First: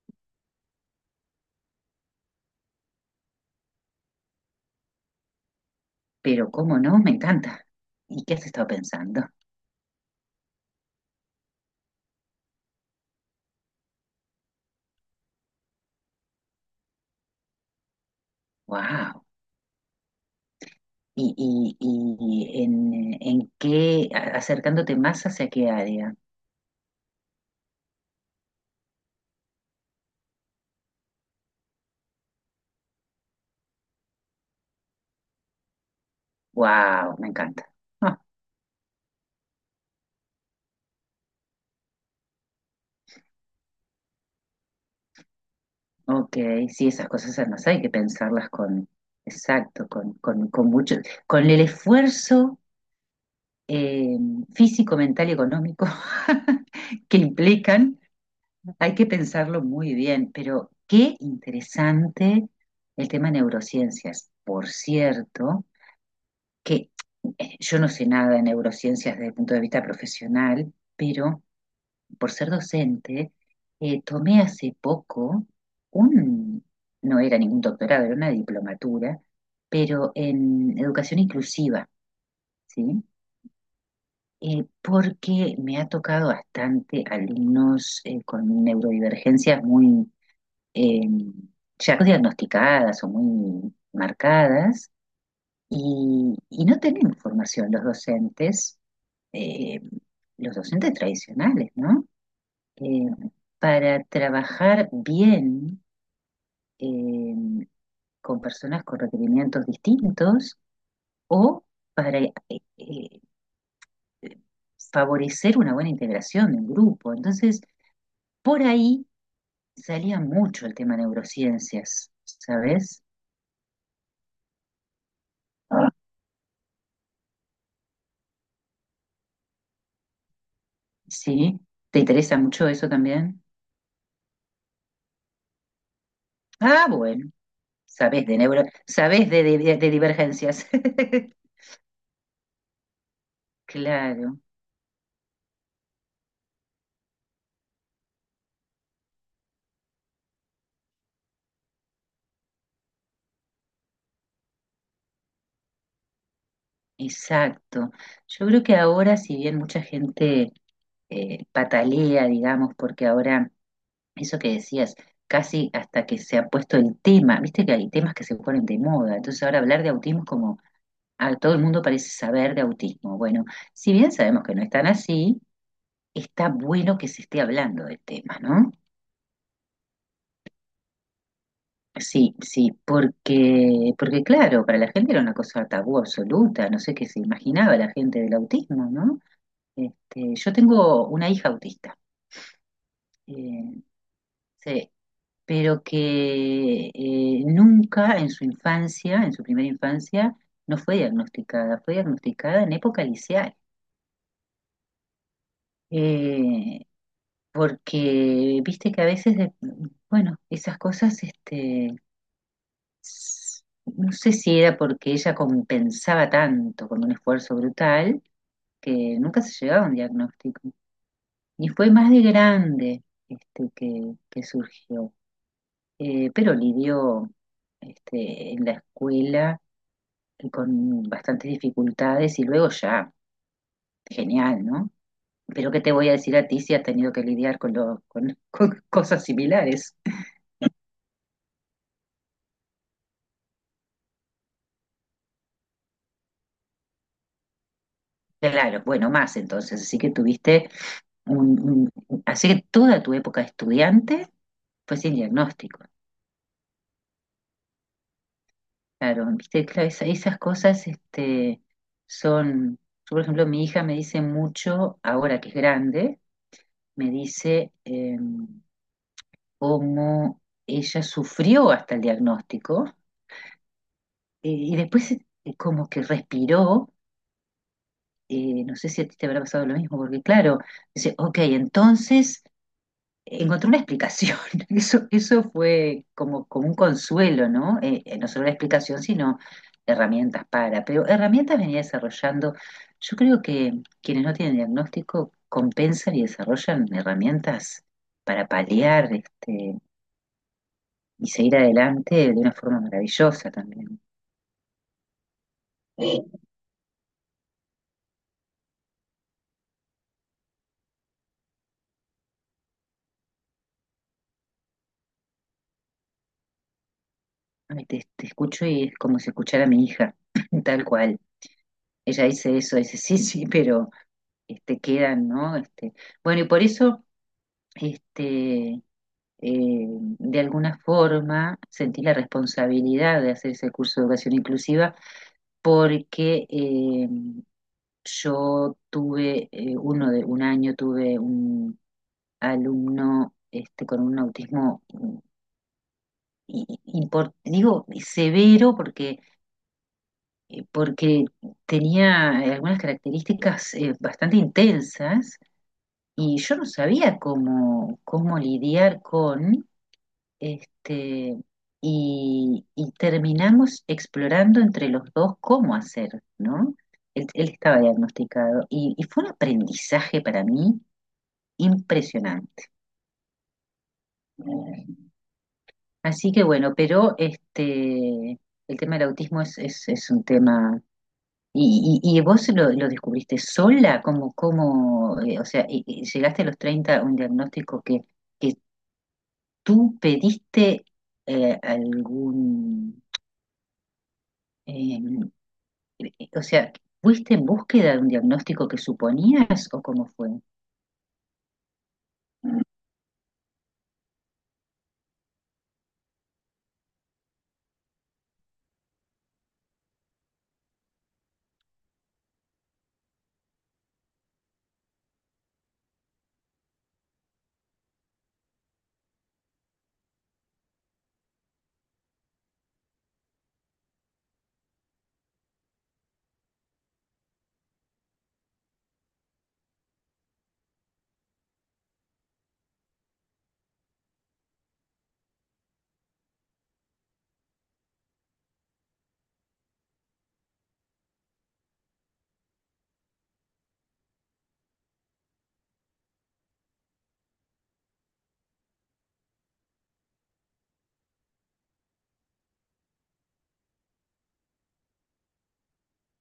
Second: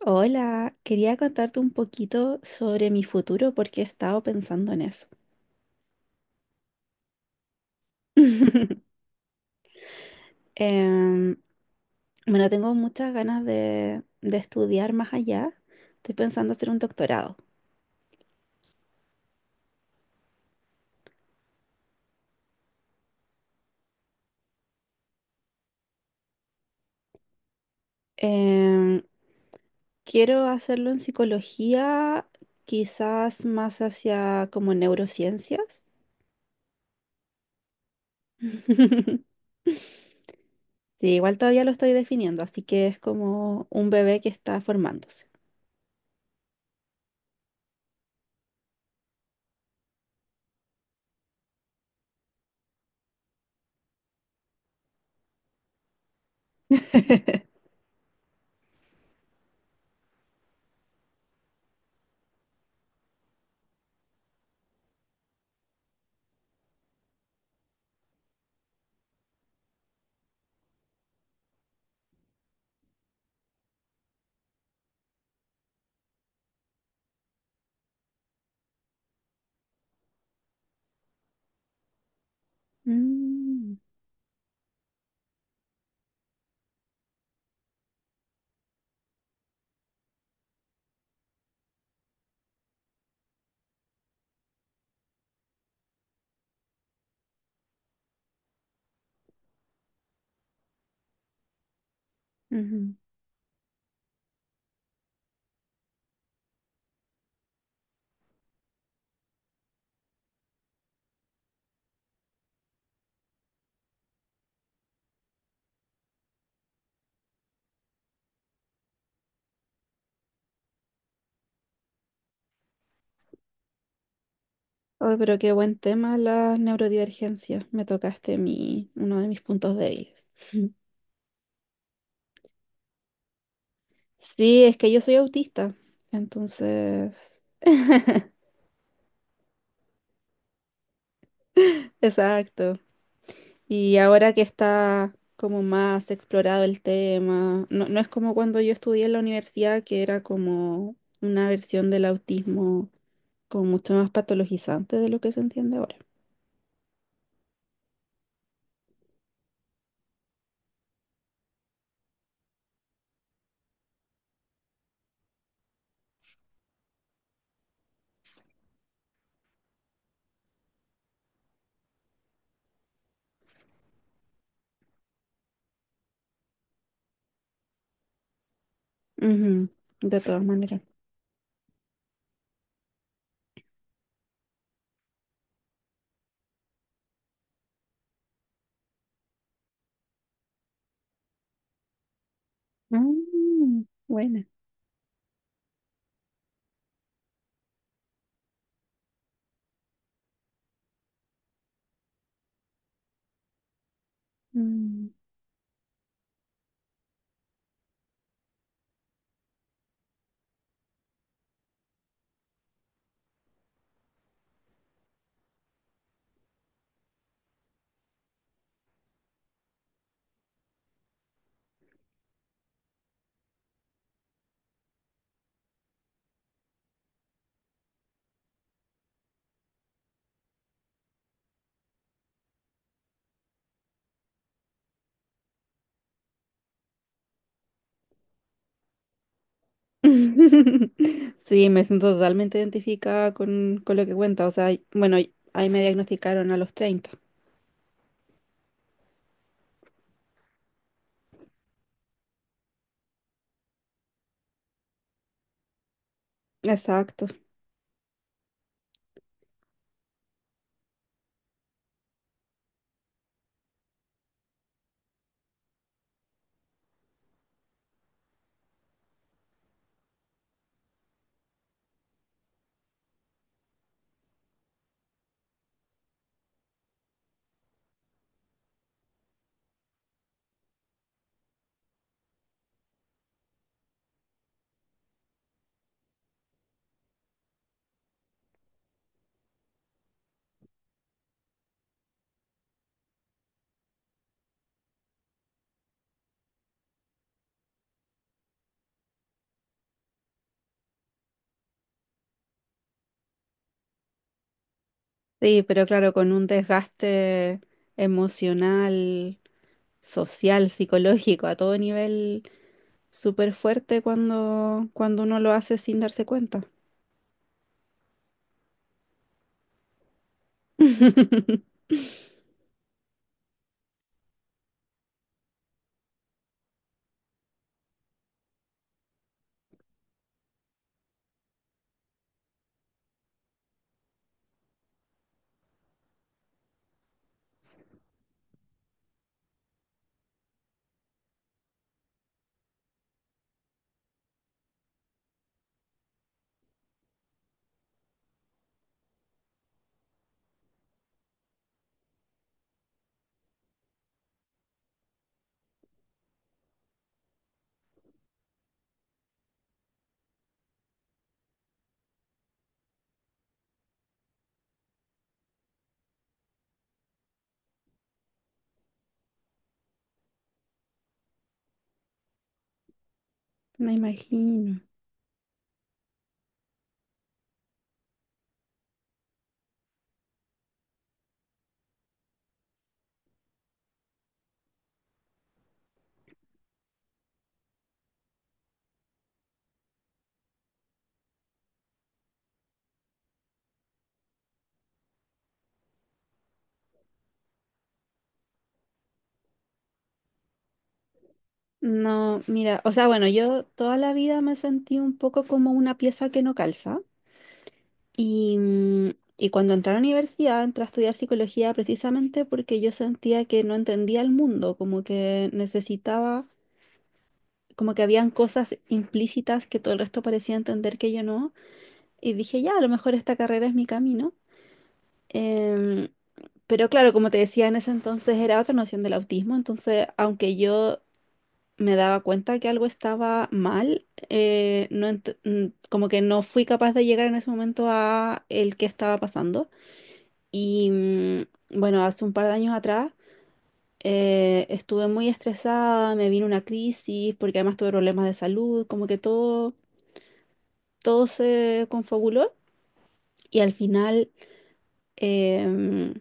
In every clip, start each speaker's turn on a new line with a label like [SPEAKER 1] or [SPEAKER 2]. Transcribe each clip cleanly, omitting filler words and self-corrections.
[SPEAKER 1] Hola, quería contarte un poquito sobre mi futuro porque he estado pensando en eso.
[SPEAKER 2] Pero cómo no, me encanta. ¿Y qué has estado pensando?
[SPEAKER 1] Em, bueno, tengo muchas ganas de estudiar más allá. Estoy pensando hacer un doctorado.
[SPEAKER 2] Wow. ¿Y, en qué, acercándote más hacia qué área?
[SPEAKER 1] Em, Quiero hacerlo en psicología, quizás más hacia como neurociencias.
[SPEAKER 2] Wow, me encanta. Ah,
[SPEAKER 1] Sí, igual todavía lo estoy definiendo, así que es como un bebé que está formándose.
[SPEAKER 2] ok, sí, esas cosas además hay que pensarlas con, exacto, con mucho, con el esfuerzo eh, físico, mental y económico que implican, hay que pensarlo muy bien. Pero qué interesante el tema neurociencias, por cierto. Que yo no sé nada de neurociencias desde el punto de vista profesional, pero por ser docente, tomé hace poco un, no era ningún doctorado, era una diplomatura, pero en educación inclusiva, ¿sí?
[SPEAKER 1] Mm,
[SPEAKER 2] Porque me ha tocado bastante alumnos con neurodivergencias muy eh, ya no diagnosticadas o muy marcadas y, no tenemos formación los docentes, eh, los docentes tradicionales, ¿no?
[SPEAKER 1] ujú.
[SPEAKER 2] Eh, para trabajar bien eh, con personas con requerimientos distintos o para eh, favorecer una buena integración del grupo. Entonces, por ahí salía mucho el tema neurociencias, ¿sabes?
[SPEAKER 1] Ay, pero qué buen tema las neurodivergencias. Me tocaste uno de mis puntos débiles.
[SPEAKER 2] Sí, ¿te interesa mucho eso también?
[SPEAKER 1] Sí, es que yo soy autista,
[SPEAKER 2] Ah, bueno,
[SPEAKER 1] entonces...
[SPEAKER 2] sabes de neuro, sabes de, de divergencias.
[SPEAKER 1] Exacto. Y ahora
[SPEAKER 2] Claro.
[SPEAKER 1] que está como más explorado el tema, no, no es como cuando yo estudié en la universidad, que era como una versión del autismo como mucho más patologizante de lo que se entiende ahora.
[SPEAKER 2] Exacto. Yo creo que ahora, si bien mucha gente patalea, digamos, porque ahora, eso que decías, casi hasta que se ha puesto el tema, viste que hay temas que se ponen de moda, entonces ahora hablar de autismo es como, a todo el mundo parece saber de autismo. Bueno, si bien sabemos que no es tan así, está bueno que se esté hablando del tema, ¿no?
[SPEAKER 1] Ujú, de todas maneras.
[SPEAKER 2] Sí, sí, porque claro, para la gente era una cosa tabú absoluta, no sé qué se imaginaba la gente del autismo, ¿no? Este, yo tengo una hija autista, eh,
[SPEAKER 1] Mm, buena.
[SPEAKER 2] sí, pero que nunca en su infancia, en su primera infancia, no fue diagnosticada, fue diagnosticada en época liceal.
[SPEAKER 1] Mm.
[SPEAKER 2] Eh, Porque viste que a veces, bueno, esas cosas, este, no sé si era porque ella compensaba tanto con un esfuerzo brutal que nunca se llegaba a un diagnóstico. Y fue más de grande este, que surgió. Pero lidió este, en la escuela con bastantes dificultades y luego ya, genial, ¿no? Pero ¿qué te voy a decir a ti si has tenido que lidiar con, con, con cosas similares?
[SPEAKER 1] Sí, me siento totalmente identificada con lo que cuenta. O sea, bueno, ahí me diagnosticaron a los 30.
[SPEAKER 2] Claro, bueno, más entonces, así que tuviste un, así que toda tu época de estudiante fue sin diagnóstico.
[SPEAKER 1] Exacto.
[SPEAKER 2] Claro, viste, claro, esas cosas este, son, yo por ejemplo, mi hija me dice mucho, ahora que es grande, me dice... em, cómo ella sufrió hasta el diagnóstico, y después como que respiró, no sé si a ti te habrá pasado lo mismo, porque claro, dice, ok, entonces encontré una explicación, eso fue como, como un consuelo, ¿no? No solo la explicación, sino herramientas para, pero herramientas venía desarrollando, yo creo que quienes no tienen diagnóstico compensan y desarrollan herramientas para paliar este, y seguir adelante de una forma maravillosa también.
[SPEAKER 1] Sí, pero claro, con un desgaste emocional, social, psicológico, a todo nivel, súper fuerte cuando, cuando uno lo hace sin darse cuenta.
[SPEAKER 2] Ay, te escucho y es como si escuchara a mi hija, tal cual. Ella dice eso, dice sí, sí, pero este, quedan, ¿no? Este, bueno, y por eso, este, eh, de alguna forma, sentí la responsabilidad de hacer ese curso de educación inclusiva porque yo tuve, un año tuve un alumno este, con un autismo y, digo severo porque, porque tenía algunas características bastante intensas y yo no sabía cómo, cómo lidiar con este y terminamos explorando entre los dos cómo hacer, ¿no? Él estaba diagnosticado y fue un aprendizaje para mí impresionante.
[SPEAKER 1] Me imagino.
[SPEAKER 2] Así que bueno, pero este, el tema del autismo es, es un tema. ¿Y, vos lo descubriste sola? ¿Cómo, cómo, o sea, y llegaste a los 30 a un diagnóstico que tú pediste eh, algún, eh, o sea, ¿fuiste en búsqueda de un diagnóstico que suponías o cómo fue?
[SPEAKER 1] No, mira, o sea, bueno, yo toda la vida me sentí un poco como una pieza que no calza. Y, mm, y cuando entré a la universidad, entré a estudiar psicología precisamente porque yo sentía que no entendía el mundo, como que necesitaba, como que habían cosas implícitas que todo el resto parecía entender que yo no. Y dije, ya, a lo mejor esta carrera es mi camino. Em, pero claro, como te decía, en ese entonces era otra noción del autismo, entonces aunque yo me daba cuenta que algo estaba mal, no como que no fui capaz de llegar en ese momento a el que estaba pasando. Y mm, bueno, hace un par de años atrás estuve muy estresada, me vino una crisis porque además tuve problemas de salud, como que todo, todo se confabuló y al final em,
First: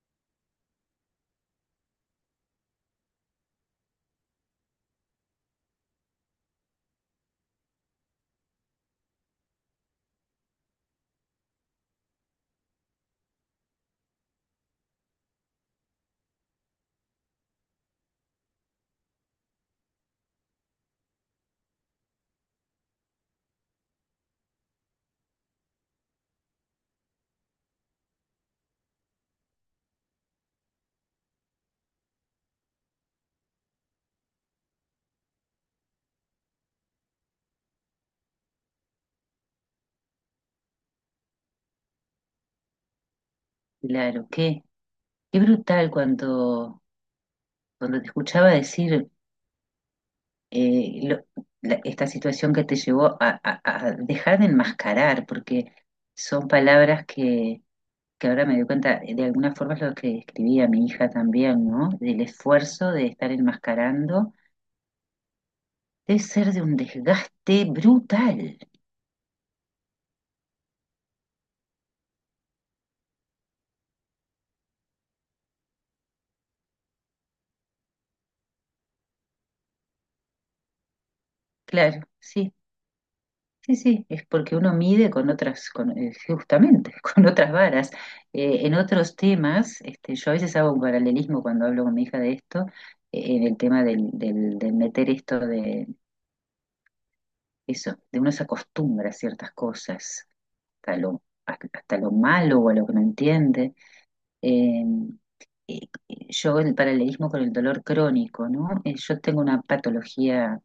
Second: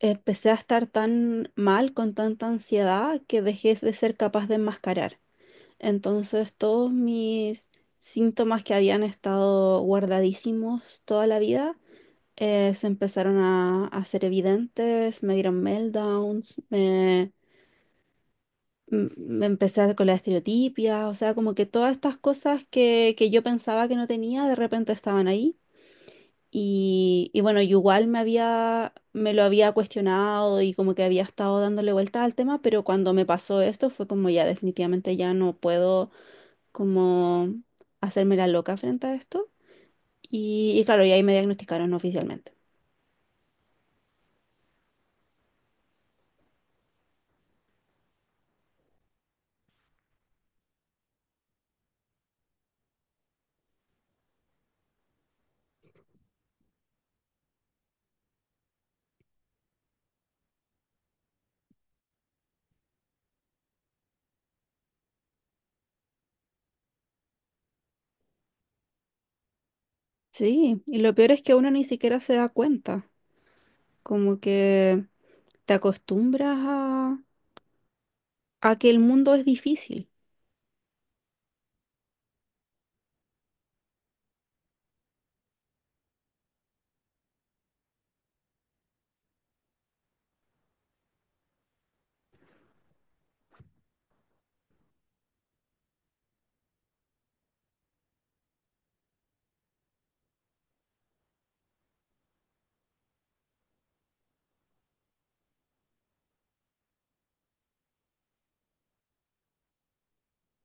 [SPEAKER 1] empecé a estar tan mal, con tanta ansiedad, que dejé de ser capaz de enmascarar. Entonces todos mis síntomas que habían estado guardadísimos toda la vida se empezaron a hacer evidentes, me dieron meltdowns, me con la estereotipia, o sea, como que todas estas cosas que yo pensaba que no tenía, de repente estaban ahí. Y bueno, yo igual me lo había cuestionado y como que había estado dándole vuelta al tema, pero cuando me pasó esto fue como ya definitivamente ya no puedo como hacerme la loca frente a esto. Y claro, y ahí me diagnosticaron oficialmente.
[SPEAKER 2] Claro, qué, qué brutal cuando, cuando te escuchaba decir eh, lo- esta situación que te llevó a, a dejar de enmascarar, porque son palabras que ahora me doy cuenta, de alguna forma es lo que escribía mi hija también, ¿no? Del esfuerzo de estar enmascarando, debe ser de un desgaste brutal.
[SPEAKER 1] Sí, y lo peor es que uno ni siquiera se da cuenta, como que te acostumbras a que el mundo es difícil.
[SPEAKER 2] Claro, sí, sí, sí, es porque uno mide con otras, con, justamente, con otras varas. En otros temas, este, yo a veces hago un paralelismo cuando hablo con mi hija de esto, en el tema del meter esto de eso, de uno se acostumbra a ciertas cosas, hasta lo malo o a lo que no entiende. eh, eh, yo el paralelismo con el dolor crónico, ¿no? Yo tengo una patología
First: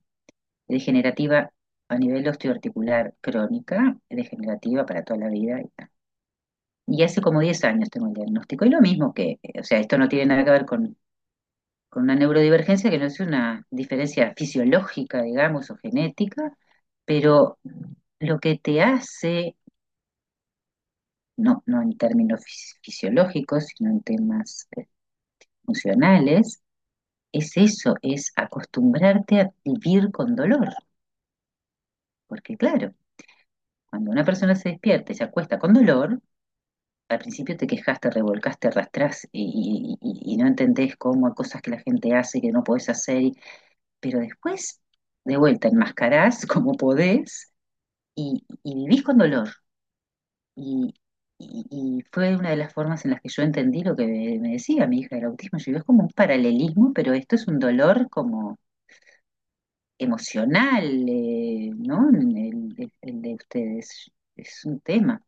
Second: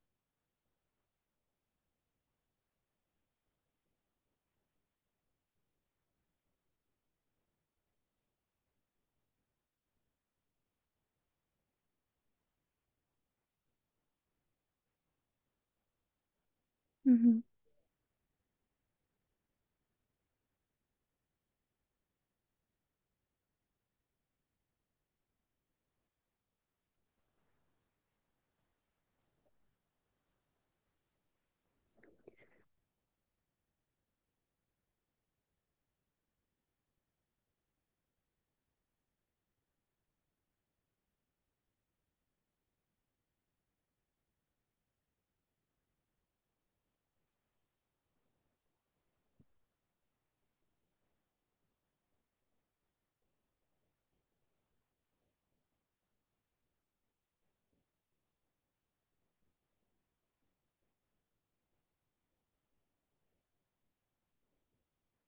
[SPEAKER 2] degenerativa a nivel osteoarticular crónica, degenerativa para toda la vida. Y tal. Y hace como 10 años tengo el diagnóstico. Y lo mismo que, o sea, esto no tiene nada que ver con una neurodivergencia, que no es una diferencia fisiológica, digamos, o genética,
[SPEAKER 1] Ujú.
[SPEAKER 2] pero lo que te hace, no, no en términos fisiológicos, sino en temas funcionales, es eso, es acostumbrarte a vivir con dolor. Porque claro, cuando una persona se despierta y se acuesta con dolor, al principio te quejas, te revolcas, te arrastrás y, y no entendés cómo hay cosas que la gente hace que no podés hacer, pero después, de vuelta, enmascarás como podés y vivís con dolor. Y, y fue una de las formas en las que yo entendí lo que me decía mi hija del autismo. Yo digo, es como un paralelismo, pero esto es un dolor como emocional, ¿no? El, el de ustedes es un tema.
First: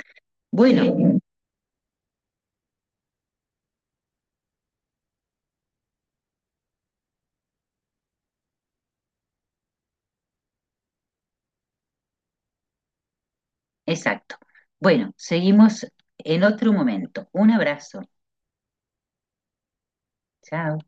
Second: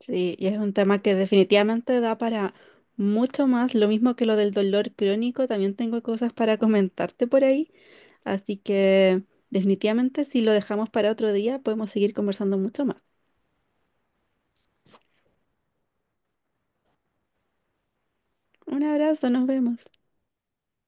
[SPEAKER 1] Sí, y es un
[SPEAKER 2] Bueno, sí.
[SPEAKER 1] tema que definitivamente da para mucho más, lo mismo que lo del dolor crónico, también tengo cosas para comentarte por ahí, así que definitivamente si lo dejamos para otro día podemos seguir conversando mucho más.
[SPEAKER 2] Exacto. Bueno, seguimos en otro momento. Un abrazo.
[SPEAKER 1] Un abrazo, nos vemos.
[SPEAKER 2] Chao.